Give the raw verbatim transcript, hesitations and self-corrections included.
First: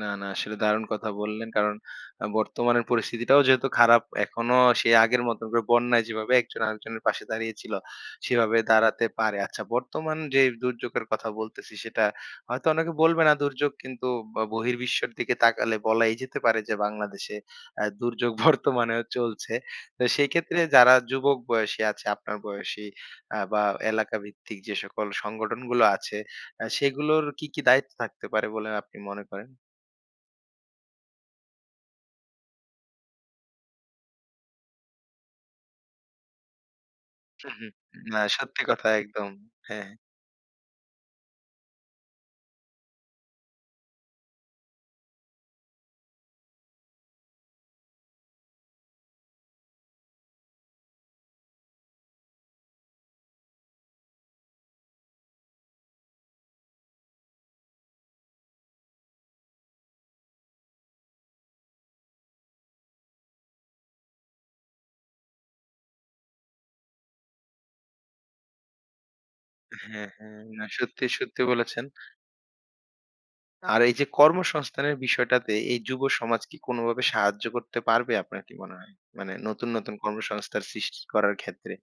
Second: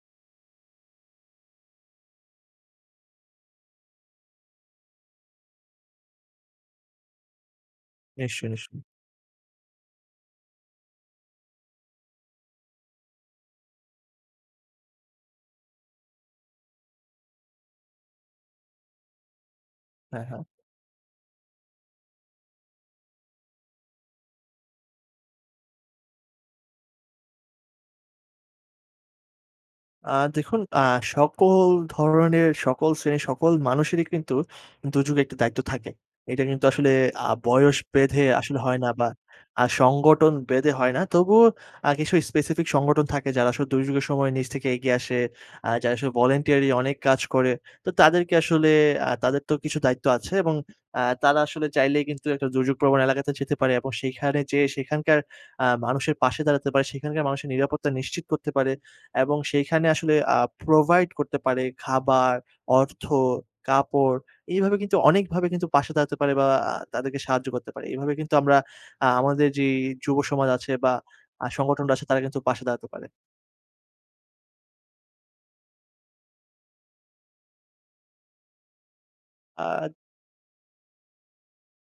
না, না আসলে দারুণ কথা বললেন। কারণ আ বর্তমানের পরিস্থিতিটাও যেহেতু খারাপ এখনো সে আগের মত করে বন্যায় যেভাবে একজন আরেকজনের পাশে দাঁড়িয়েছিল নিশ্চয়ই, সেভাবে নিশ্চয়ই। দাঁড়াতে পারে। আচ্ছা বর্তমান যে দুর্যোগের কথা বলতেছি সেটা হয়তো অনেকে বলবে না দুর্যোগ কিন্তু ব বহির্বিশ্বের দিকে তাকালে বলাই যেতে পারে যে বাংলাদেশে অ্যা দুর্যোগ বর্তমানেও চলছে। তো হ্যাঁ, হ্যাঁ। সেকেত্রে যারা যুবক বয়সী আছে আপনার বয়সী আ বা এলাকাভিত্তিক যে সকল সংগঠনগুলো আছে অ্যা সেগুলোর কি, কি দায়িত্ব থাকতে পারে বলে আপনি মনে করেন? আ দেখুন, আ সকল ধরনের সকল শ্রেণীর সকল মানুষেরই কিন্তু দুর্যোগের একটা দায়িত্ব থাকে। এটা কিন্তু আসলে আ হু, হু। বয়স না বেঁধে আসলে সত্যি হয় না কথা বা একদম। হ্যাঁ। সংগটন বেঁধে হয় না। তবুও আ কিছু specific সংগঠন থাকে যারা সু দুর্যোগের সময় নিজ থেকে এগিয়ে আসে। আ যারা আসলে ভলান্টিয়ারি অনেক কাজ করে। তো তাদেরকে আসলে আ তাদের তো কিছু দায়িত্ব আছে এবং আ তারা আসলে চাইলেই কিন্তু একটা দুর্যোগ প্রবণ এলাকাতে যেতে পারে এবং সেখানে যেয়ে সেখানকার আ মানুষের পাশে দাঁড়াতে পারে, সেখানকার মানুষের নিরাপত্তা নিশ্চিত করতে পারে। এবং সেইখানে আসলে আ provide করতে পারে খাবার, অর্থ, কাপড় এভাবে কিন্তু অনেকভাবে কিন্তু পাশে দাঁড়াতে পারে বা আ তাদেরকে সাহায্য করতে পারে। এভাবে কিন্তু আমরা আ আমাদের যেই হ্যাঁ, হ্যাঁ যুবসমাজ না আছে বা সত্যি, সত্যি আ বলেছেন। সংগঠনরা আছে তারা কিন্তু পাশে দাঁড়াতে পারে। আর এইযে কর্মসংস্থানের বিষয়টাতে এই যুব সমাজ কি কোনো বাবে সাহায্য করতে পারবে আপনার কি মনে হয়? মানে নতুন, আদ নতুন কর্মসংস্থান সৃষ্টি করার ক্ষেত্রে।